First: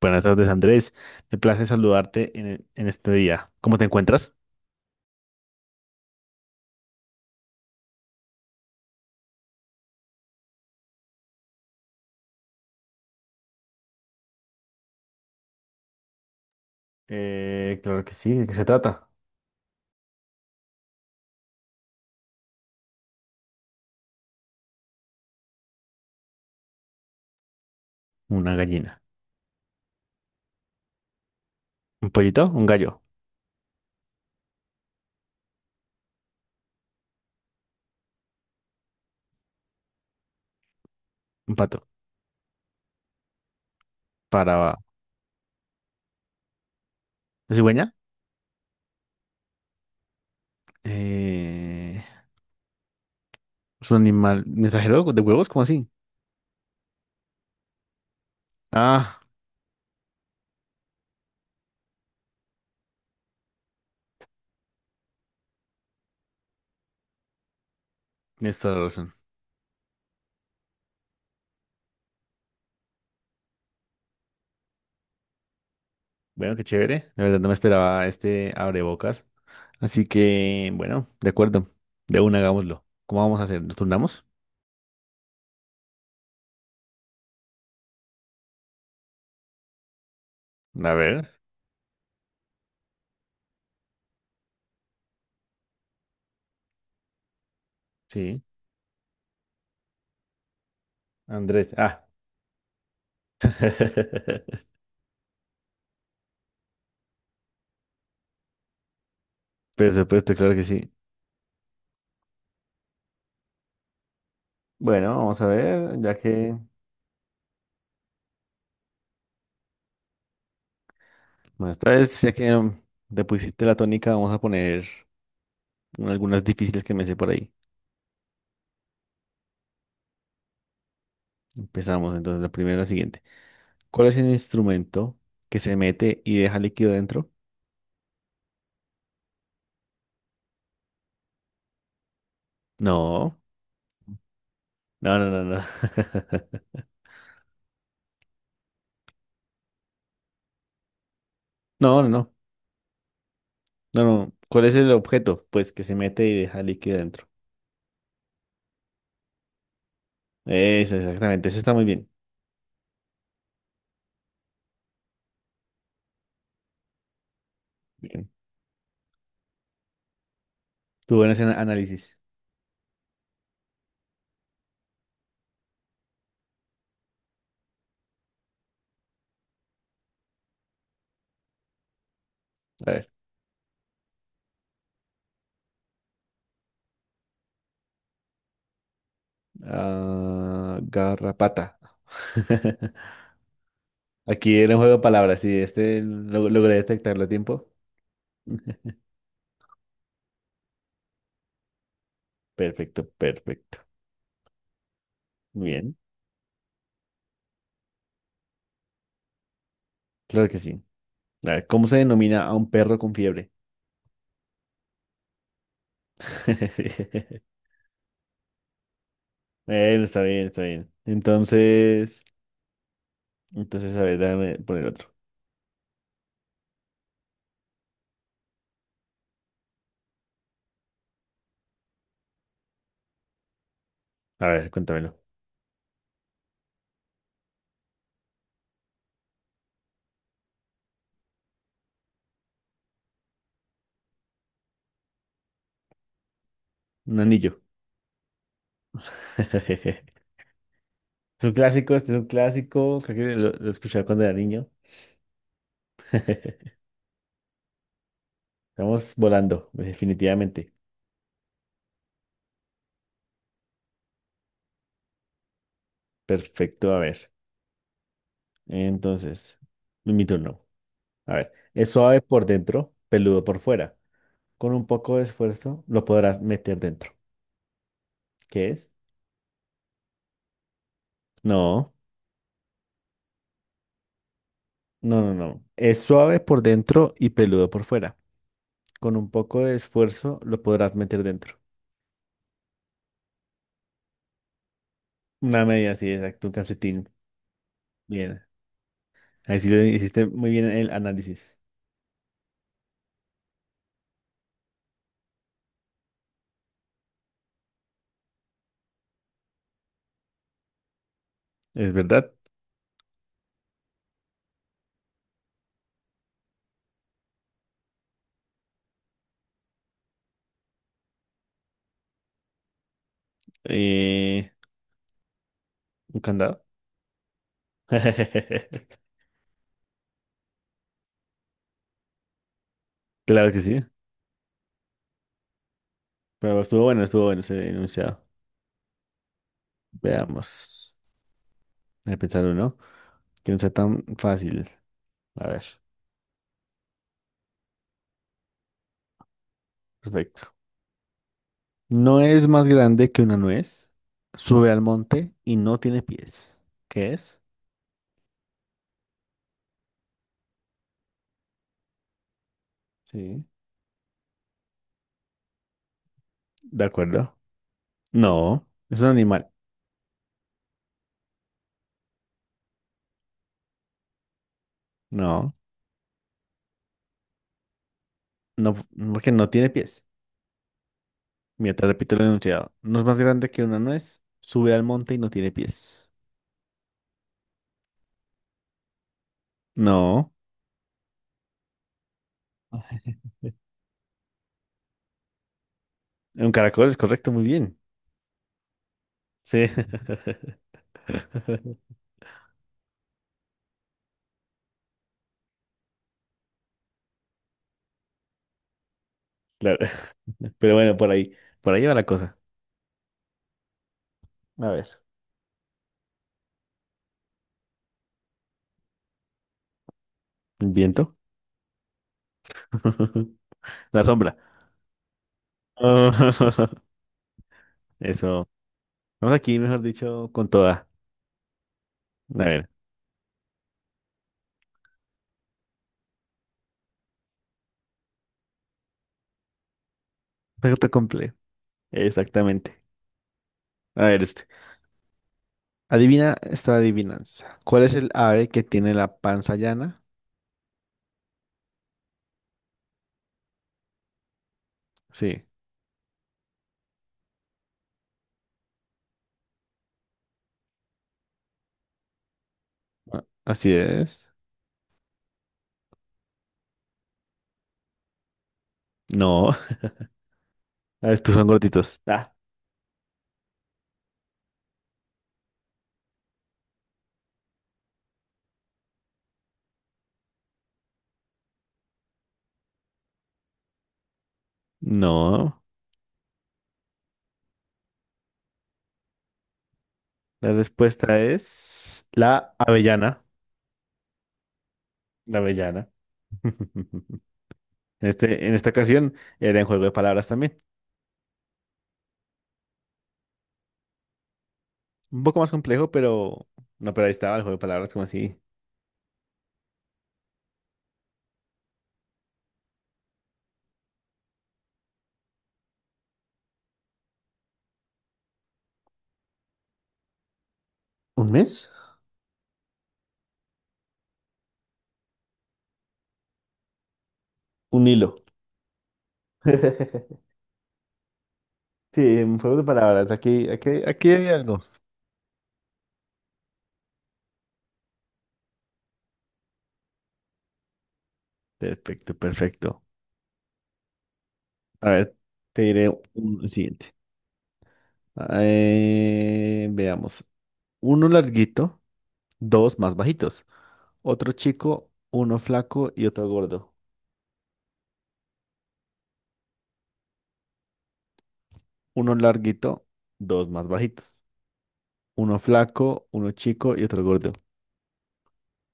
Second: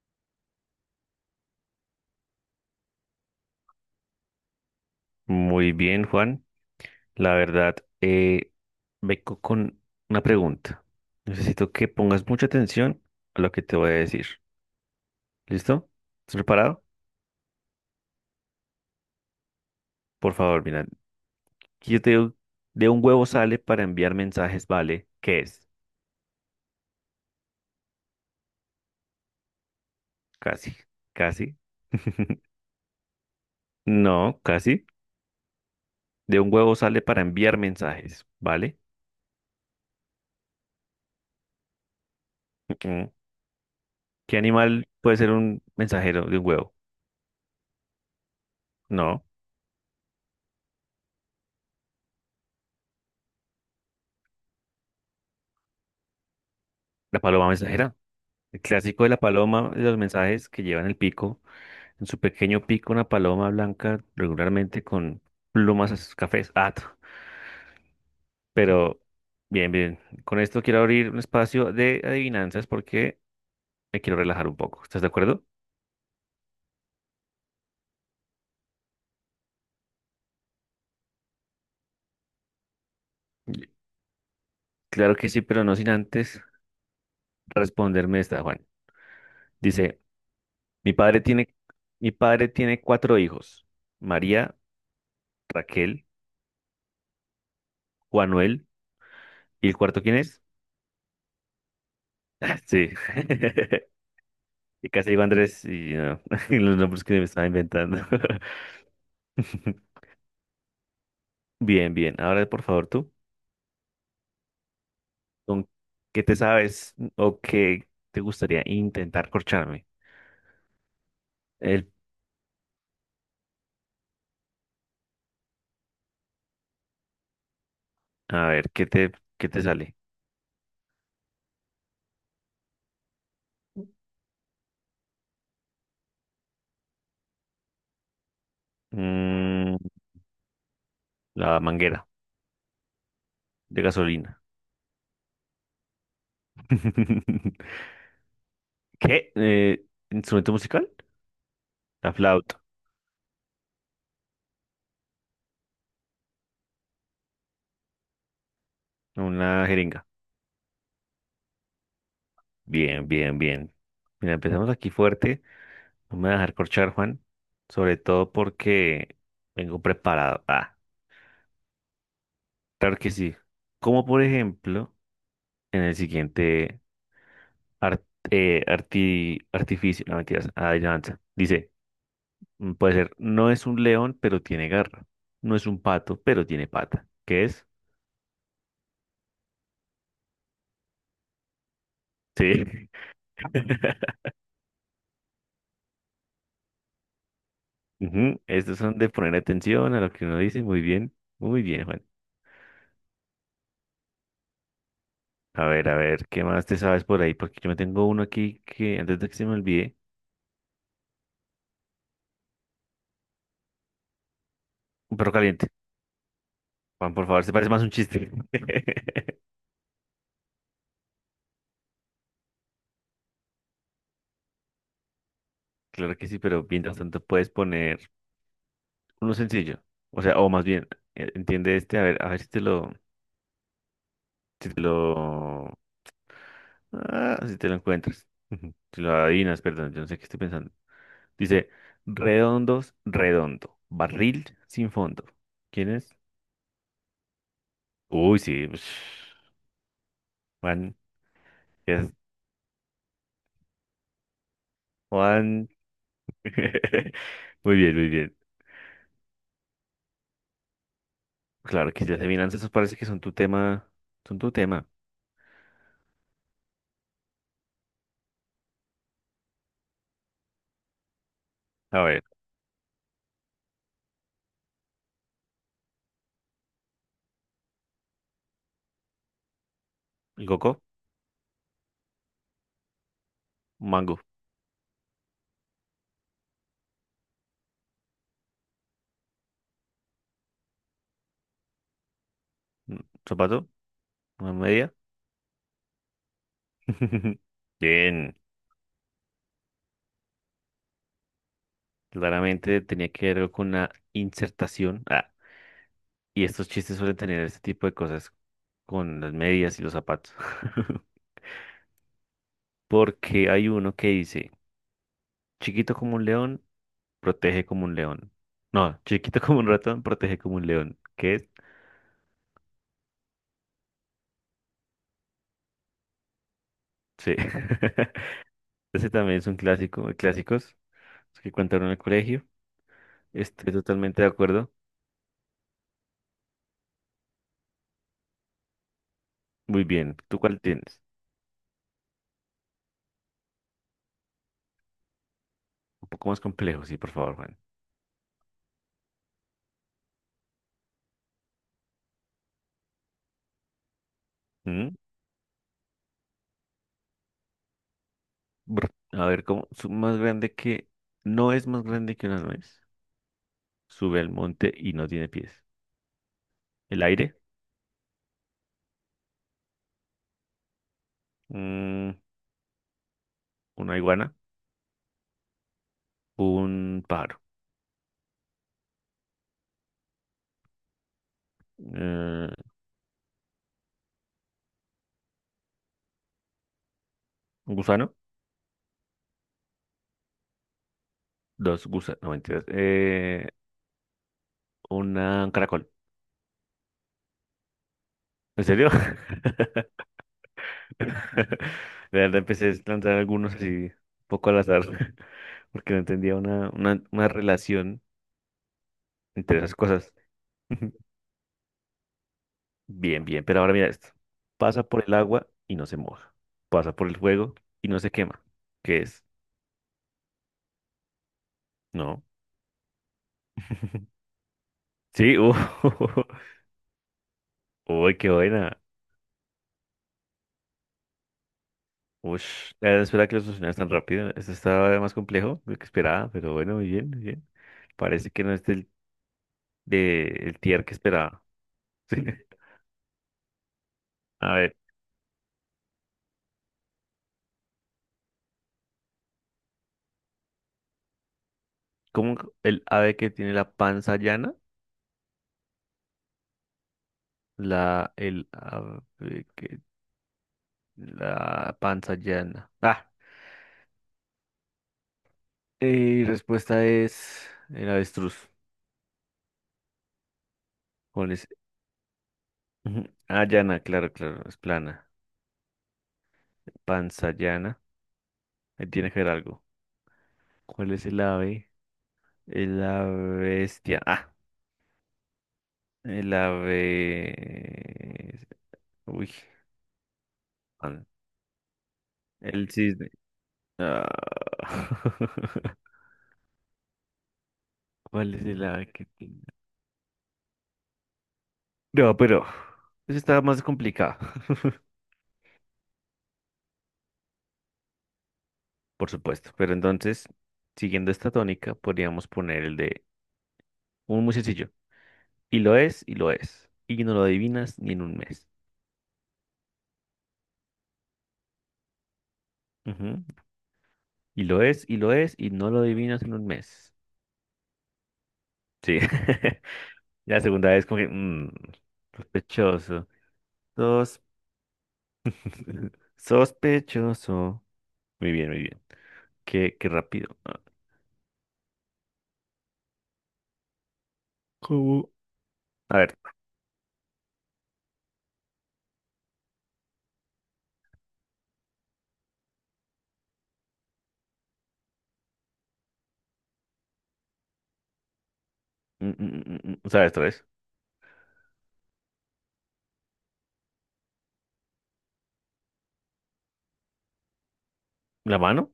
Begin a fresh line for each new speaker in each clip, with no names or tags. Buenas tardes, Andrés. Me place saludarte en este día. ¿Cómo te encuentras?
Muy bien, Juan. La verdad, eh, vengo con una pregunta. Necesito que pongas mucha atención a lo que te voy a decir. ¿Listo? ¿Estás preparado?
Claro que sí, ¿de qué se trata?
Por favor, mira. Si yo te digo, de un huevo sale para enviar mensajes, ¿vale? ¿Qué es?
Una gallina.
Casi, casi.
¿Un pollito? ¿Un gallo?
No, casi. De un huevo sale para enviar mensajes, ¿vale?
¿Un pato?
Ujú. ¿Qué
¿Para la
animal puede ser un mensajero de un huevo?
cigüeña?
No,
Eh, ¿Es un animal mensajero de huevos? ¿Cómo así?
la paloma mensajera. El clásico de la
Ah,
paloma, de los mensajes que llevan el pico. En su pequeño pico, una paloma blanca, regularmente con plumas cafés. Ah,
tienes toda la
pero
razón.
bien, bien. Con esto quiero abrir un espacio de adivinanzas porque me quiero relajar un poco. ¿Estás de acuerdo?
Bueno, qué chévere. La verdad no me esperaba este abrebocas. Así que, bueno, de acuerdo. De una, hagámoslo. ¿Cómo vamos a hacer?
Y-
¿Nos turnamos?
Claro que sí, pero no sin antes responderme esta, Juan. Dice,
A
mi padre
ver.
tiene, mi padre tiene cuatro hijos. María, Raquel,
Sí.
Juanuel, ¿y el cuarto quién es?
Andrés. Ah.
Ah, sí. Y casi digo Andrés y no, los nombres que me estaba inventando.
Por supuesto, claro que sí.
Bien, bien. Ahora, por favor, tú,
Bueno, vamos a
¿con
ver, ya
qué te
que,
sabes o qué te gustaría intentar corcharme?
bueno, esta
El,
vez, ya que mm, te pusiste la tónica, vamos a poner algunas difíciles que me sé por ahí.
a ver, ¿qué te sale?
Empezamos, entonces, la siguiente. ¿Cuál es el instrumento que se mete y deja líquido dentro?
Mm, la manguera
No,
de gasolina.
no, no, no, no.
¿Qué? ¿Instrumento musical?
No, no,
La
no,
flauta.
no, no. ¿Cuál es el objeto? Pues que se mete y deja líquido dentro.
Una jeringa.
Eso, exactamente, eso está muy bien.
Bien, bien, bien. Mira, empezamos aquí fuerte. No me voy a dejar corchar, Juan. Sobre
Bien.
todo porque vengo preparado. Ah,
Tú buen ese análisis.
claro que sí. Como por ejemplo, en el siguiente. Art- artificio, no mentiras, adivinanza. Dice,
A
puede
ver,
ser, no es un león, pero tiene garra. No es un pato, pero tiene pata. ¿Qué es?
ah, garrapata.
Sí.
Aquí era un juego de palabras, sí, logré detectarlo a tiempo.
Ujú, estos son de poner atención a lo que uno dice. Muy bien, Juan.
Perfecto, perfecto.
A
Bien,
ver, ¿qué más te sabes por ahí? Porque yo me tengo uno aquí que antes de que se me olvide,
claro que sí. A ver, ¿cómo se denomina a un perro con fiebre?
un perro caliente. Juan, por favor, se parece más a un chiste.
Bueno, está bien, está bien. Entonces, a ver, déjame poner otro.
Claro que sí, pero mientras tanto puedes poner uno sencillo. O sea, o más bien, entiende este, a ver si te lo.
A
Si
ver,
te
cuéntamelo.
lo... Ah, si te lo encuentras. Si lo adivinas, perdón, yo no sé qué estoy pensando. Dice, redondo, barril sin fondo. ¿Quién es?
Un anillo.
Uy, sí. Ush, Juan.
Es un clásico, este
Es
es un clásico. Creo que lo escuchaba cuando era niño.
Juan.
Estamos
Muy bien, muy bien.
volando, definitivamente.
Claro que ya se miran, esos parece que son tu tema. Son tu tema.
Perfecto, a ver. Entonces, mi turno. A ver, es
A
suave
ver,
por dentro, peludo por fuera. Con un poco de esfuerzo lo podrás meter dentro. ¿Qué es?
coco,
No,
mango,
no, no, no. Es suave por dentro y peludo por fuera. Con un poco de esfuerzo lo podrás meter dentro.
mm, zapato, una media.
Una media, sí, exacto, un calcetín.
Bien.
Bien. Ahí sí lo hiciste muy bien el análisis.
Claramente tenía que ver con una insertación. Ah, y estos chistes suelen tener este tipo de cosas con las medias y los zapatos.
¿Es verdad?
Porque hay uno que dice, chiquito como un león, protege como un león. No, chiquito como un ratón, protege como un león. ¿Qué es?
Eh, ¿Un candado?
Sí. Ese también es un clásico, de clásicos los que contaron en el colegio.
Claro que
Estoy
sí.
totalmente de acuerdo.
Pero estuvo bueno ese enunciado.
Muy bien. ¿Tú cuál
Veamos.
tienes?
Voy a pensar uno que no sea tan fácil. A ver.
Un poco más complejo, sí, por favor, Juan.
Perfecto. No es más grande que una nuez, sube al
¿Mm?
monte y no tiene pies. ¿Qué es?
Brr. A ver, ¿cómo? Más grande que... No es más grande que una nuez.
Sí.
Sube al monte y no tiene pies.
De
El aire,
acuerdo. No, es un animal.
un- una iguana,
No,
un pájaro,
no, porque no tiene pies. Mira, te repito el
eh,
enunciado. No es más grande que una nuez, sube al monte y no tiene pies.
un gusano,
No.
dos gusanos, no mentiras, un caracol.
Ay. Un caracol es correcto, muy bien.
¿En serio?
Sí.
De verdad empecé a lanzar algunos así, un poco al azar, porque no entendía una relación entre esas
Claro.
cosas.
Pero bueno, por ahí va la cosa.
Bien, bien, pero ahora mira esto.
A
Pasa
ver.
por el agua y no se moja. Pasa por el fuego y no se quema. ¿Qué es?
¿El viento?
No.
La sombra.
Sí, Uy, qué
Eso.
buena.
Vamos aquí, mejor dicho, con toda. A ver,
Ush, la verdad espera que lo solucionaras tan rápido. Esto estaba más complejo de lo que esperaba, pero bueno, muy bien, muy bien. Parece que no es el tier
te
que
completo.
esperaba. Sí.
Exactamente. A ver, este.
A ver,
Adivina esta adivinanza. ¿Cuál es el ave que tiene la panza llana?
¿cómo el ave que tiene la panza llana?
Sí.
El ave que, la panza llana. Ah,
a- Así es.
y respuesta es el avestruz.
No. A ver,
¿Cuál
estos son
es?
gorditos. Ah.
Ujú. Ah, llana, claro, claro, es plana. Panza llana, ahí tiene que ver algo. ¿Cuál es el ave? La bestia. Ah.
No.
La B. Uy,
La
man,
respuesta es la
el cisne.
avellana.
No.
La avellana. En
¿Cuál es
este, en
el
esta
ave que
ocasión
tiene?
era en juego de palabras también.
No, pero eso está más complicado,
Un poco más complejo, pero... No, pero ahí estaba el juego de palabras como así.
por supuesto. Pero entonces, siguiendo esta tónica, podríamos poner el de un muy sencillo. Y lo es, y lo es. Y no lo adivinas ni en un mes.
¿Un mes?
Ujú. Y lo es, y lo es, y no lo adivinas en un mes.
Un hilo.
Sí. La segunda vez como que,
Sí, un juego de
sospechoso.
palabras. Aquí
Sos-
hay algo.
sospechoso. Muy bien, muy bien. Qué rápido. Ah,
Perfecto, perfecto. A
¿cómo?
ver, te diré
A ver,
un el siguiente. Veamos. Uno larguito, dos más bajitos. Otro chico, uno flaco y otro gordo.
¿sabes otra vez?
Uno larguito, dos más bajitos. Uno flaco, uno chico y otro gordo.
¿La mano?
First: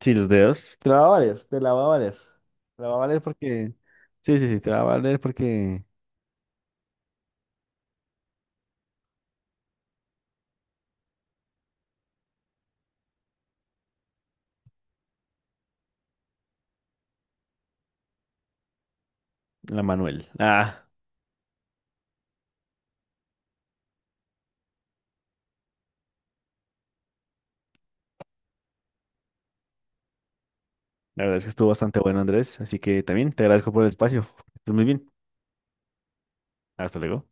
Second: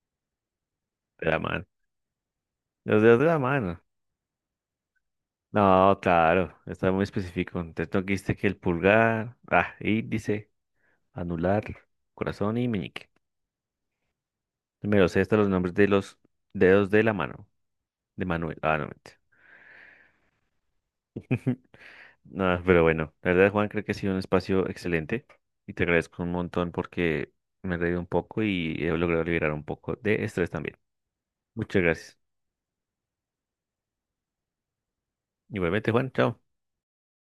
Sí, los dedos. Te la va a
De la
valer, te
mano.
la va a valer. Te la va a
Los dedos
valer
de la
porque...
mano.
Sí, sí, sí, te la va a valer porque...
No, claro, está muy específico. Entonces no quiste que el pulgar, ah, índice, anular, corazón y meñique. Me lo sé hasta los nombres de los dedos de la mano. De Manuel. Ah, no, mentira.
La Manuel. Ah.
No, pero bueno, la verdad, Juan, creo que ha sido un espacio excelente y te agradezco un montón porque me he reído un poco y he logrado liberar un poco de estrés también.
La verdad es que estuvo
Muchas
bastante
gracias.
bueno, Andrés, así que también te agradezco por el espacio. Que estés muy bien.
Igualmente, Juan, chao.
Hasta luego.